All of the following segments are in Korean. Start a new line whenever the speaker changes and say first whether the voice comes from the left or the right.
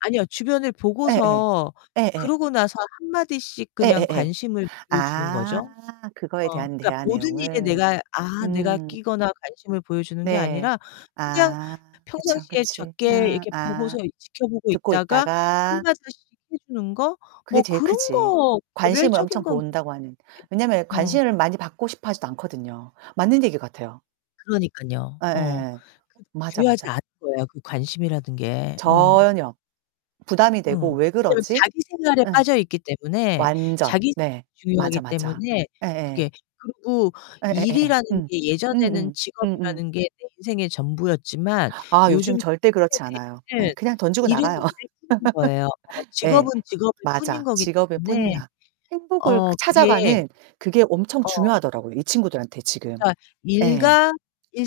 left: 아니요, 주변을
right: 예예.
left: 보고서
right: 예예.
left: 그러고 나서 한마디씩 그냥
right: 예예예.
left: 관심을 보여 주는
right: 아.
left: 거죠.
right: 그거에
left: 어
right: 대한
left: 그러니까
right: 대화
left: 모든 일에
right: 내용을.
left: 내가, 아 내가
right: 음.
left: 끼거나 관심을 보여 주는 게
right: 네.
left: 아니라 그냥
right: 아
left: 펴
right: 그쵸,
left: 평상시에
right: 그치.
left: 적게
right: 응.
left: 이렇게 보고서
right: 아
left: 이 지켜보고
right: 듣고
left: 있다가
right: 있다가
left: 한마디씩 해 주는 거?
right: 그게
left: 뭐
right: 제일
left: 그런
right: 크지
left: 거
right: 관심을
left: 개별적인
right: 엄청
left: 건 그
right: 본다고 하는.
left: 네.
right: 왜냐면
left: 음.
right: 관심을 많이 받고 싶어 하지도 않거든요. 맞는 얘기 같아요.
left: 그러니깐요. 어.
right: 예예.
left: 그도
right: 맞아,
left: 중요하지
right: 맞아.
left: 않은 거예요 그 관심이라는 게. 어.
right: 전혀. 부담이
left: 어.
right: 되고' 왜
left: 왜냐면
right: 그러지?'
left: 자기 생활에
right: 예.
left: 빠져 있기 때문에,
right: 완전.
left: 자기생
right: 네.
left: 중요하기
right: 맞아, 맞아.
left: 때문에
right: 예예.
left: 그게 그리고
right: 예예예예.
left: 일이라는
right: 음
left: 게 예전에는
right: 음음 음음.
left: 직업이라는 게 내 인생의 전부였지만
right: 아 요즘
left: 요즘
right: 절대
left: 젊은
right: 그렇지 않아요. 예.
left: 세대에는
right: 그냥 던지고
left: 일은
right: 나가요.
left: 일일 뿐인 거예요. 어
right: 예.
left: 직업은 직업일 뿐인
right: 맞아.
left: 거기
right: 직업일
left: 때문에
right: 뿐이야. 행복을
left: 어
right: 그
left: 그게
right: 찾아가는 그게 엄청
left: 어.
right: 중요하더라고요 이 친구들한테 지금.
left: 그러니까
right: 예
left: 일과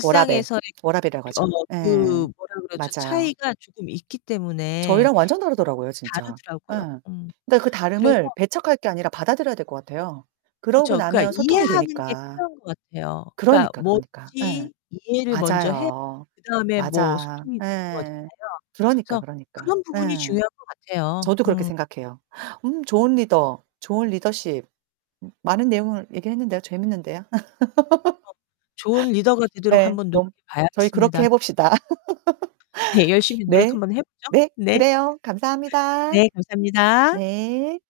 right: 워라벨,
left: 그
right: 워라벨이라고
left: 어
right: 하죠.
left: 그
right: 예.
left: 뭐라 그러죠
right: 맞아요.
left: 차이가 조금 있기 때문에
right: 저희랑
left: 어
right: 완전 다르더라고요 진짜. 예.
left: 다르더라고요. 음
right: 그러니까 그
left: 그래서
right: 다름을 배척할 게 아니라 받아들여야 될 것 같아요. 그러고
left: 그렇죠.
right: 나면
left: 그러니까
right: 소통이
left: 이해하는 게
right: 되니까.
left: 필요한 것 같아요. 그러니까
right: 그러니까, 그러니까. 예.
left: 뭐든지 이해를 먼저 해
right: 맞아요.
left: 그다음에 뭐
right: 맞아.
left: 소통이 되는
right: 예.
left: 거잖아요.
right: 그러니까,
left: 그래서
right: 그러니까.
left: 그런 부분이
right: 예.
left: 중요한 것 같아요.
right: 저도 그렇게
left: 음.
right: 생각해요. 음 좋은 리더, 좋은 리더십. 많은 내용을 얘기했는데요. 재밌는데요.
left: 어 좋은 리더가 되도록
right: 예.
left: 한번
right: 너무 그럼
left: 노력해
right: 저희
left: 봐야겠습니다.
right: 그렇게 해 봅시다.
left: 네. 네. 열심히 노력
right: 네.
left: 한번 해 보죠.
right: 네.
left: 네.
right: 그래요. 감사합니다.
left: 네, 감사합니다.
right: 네.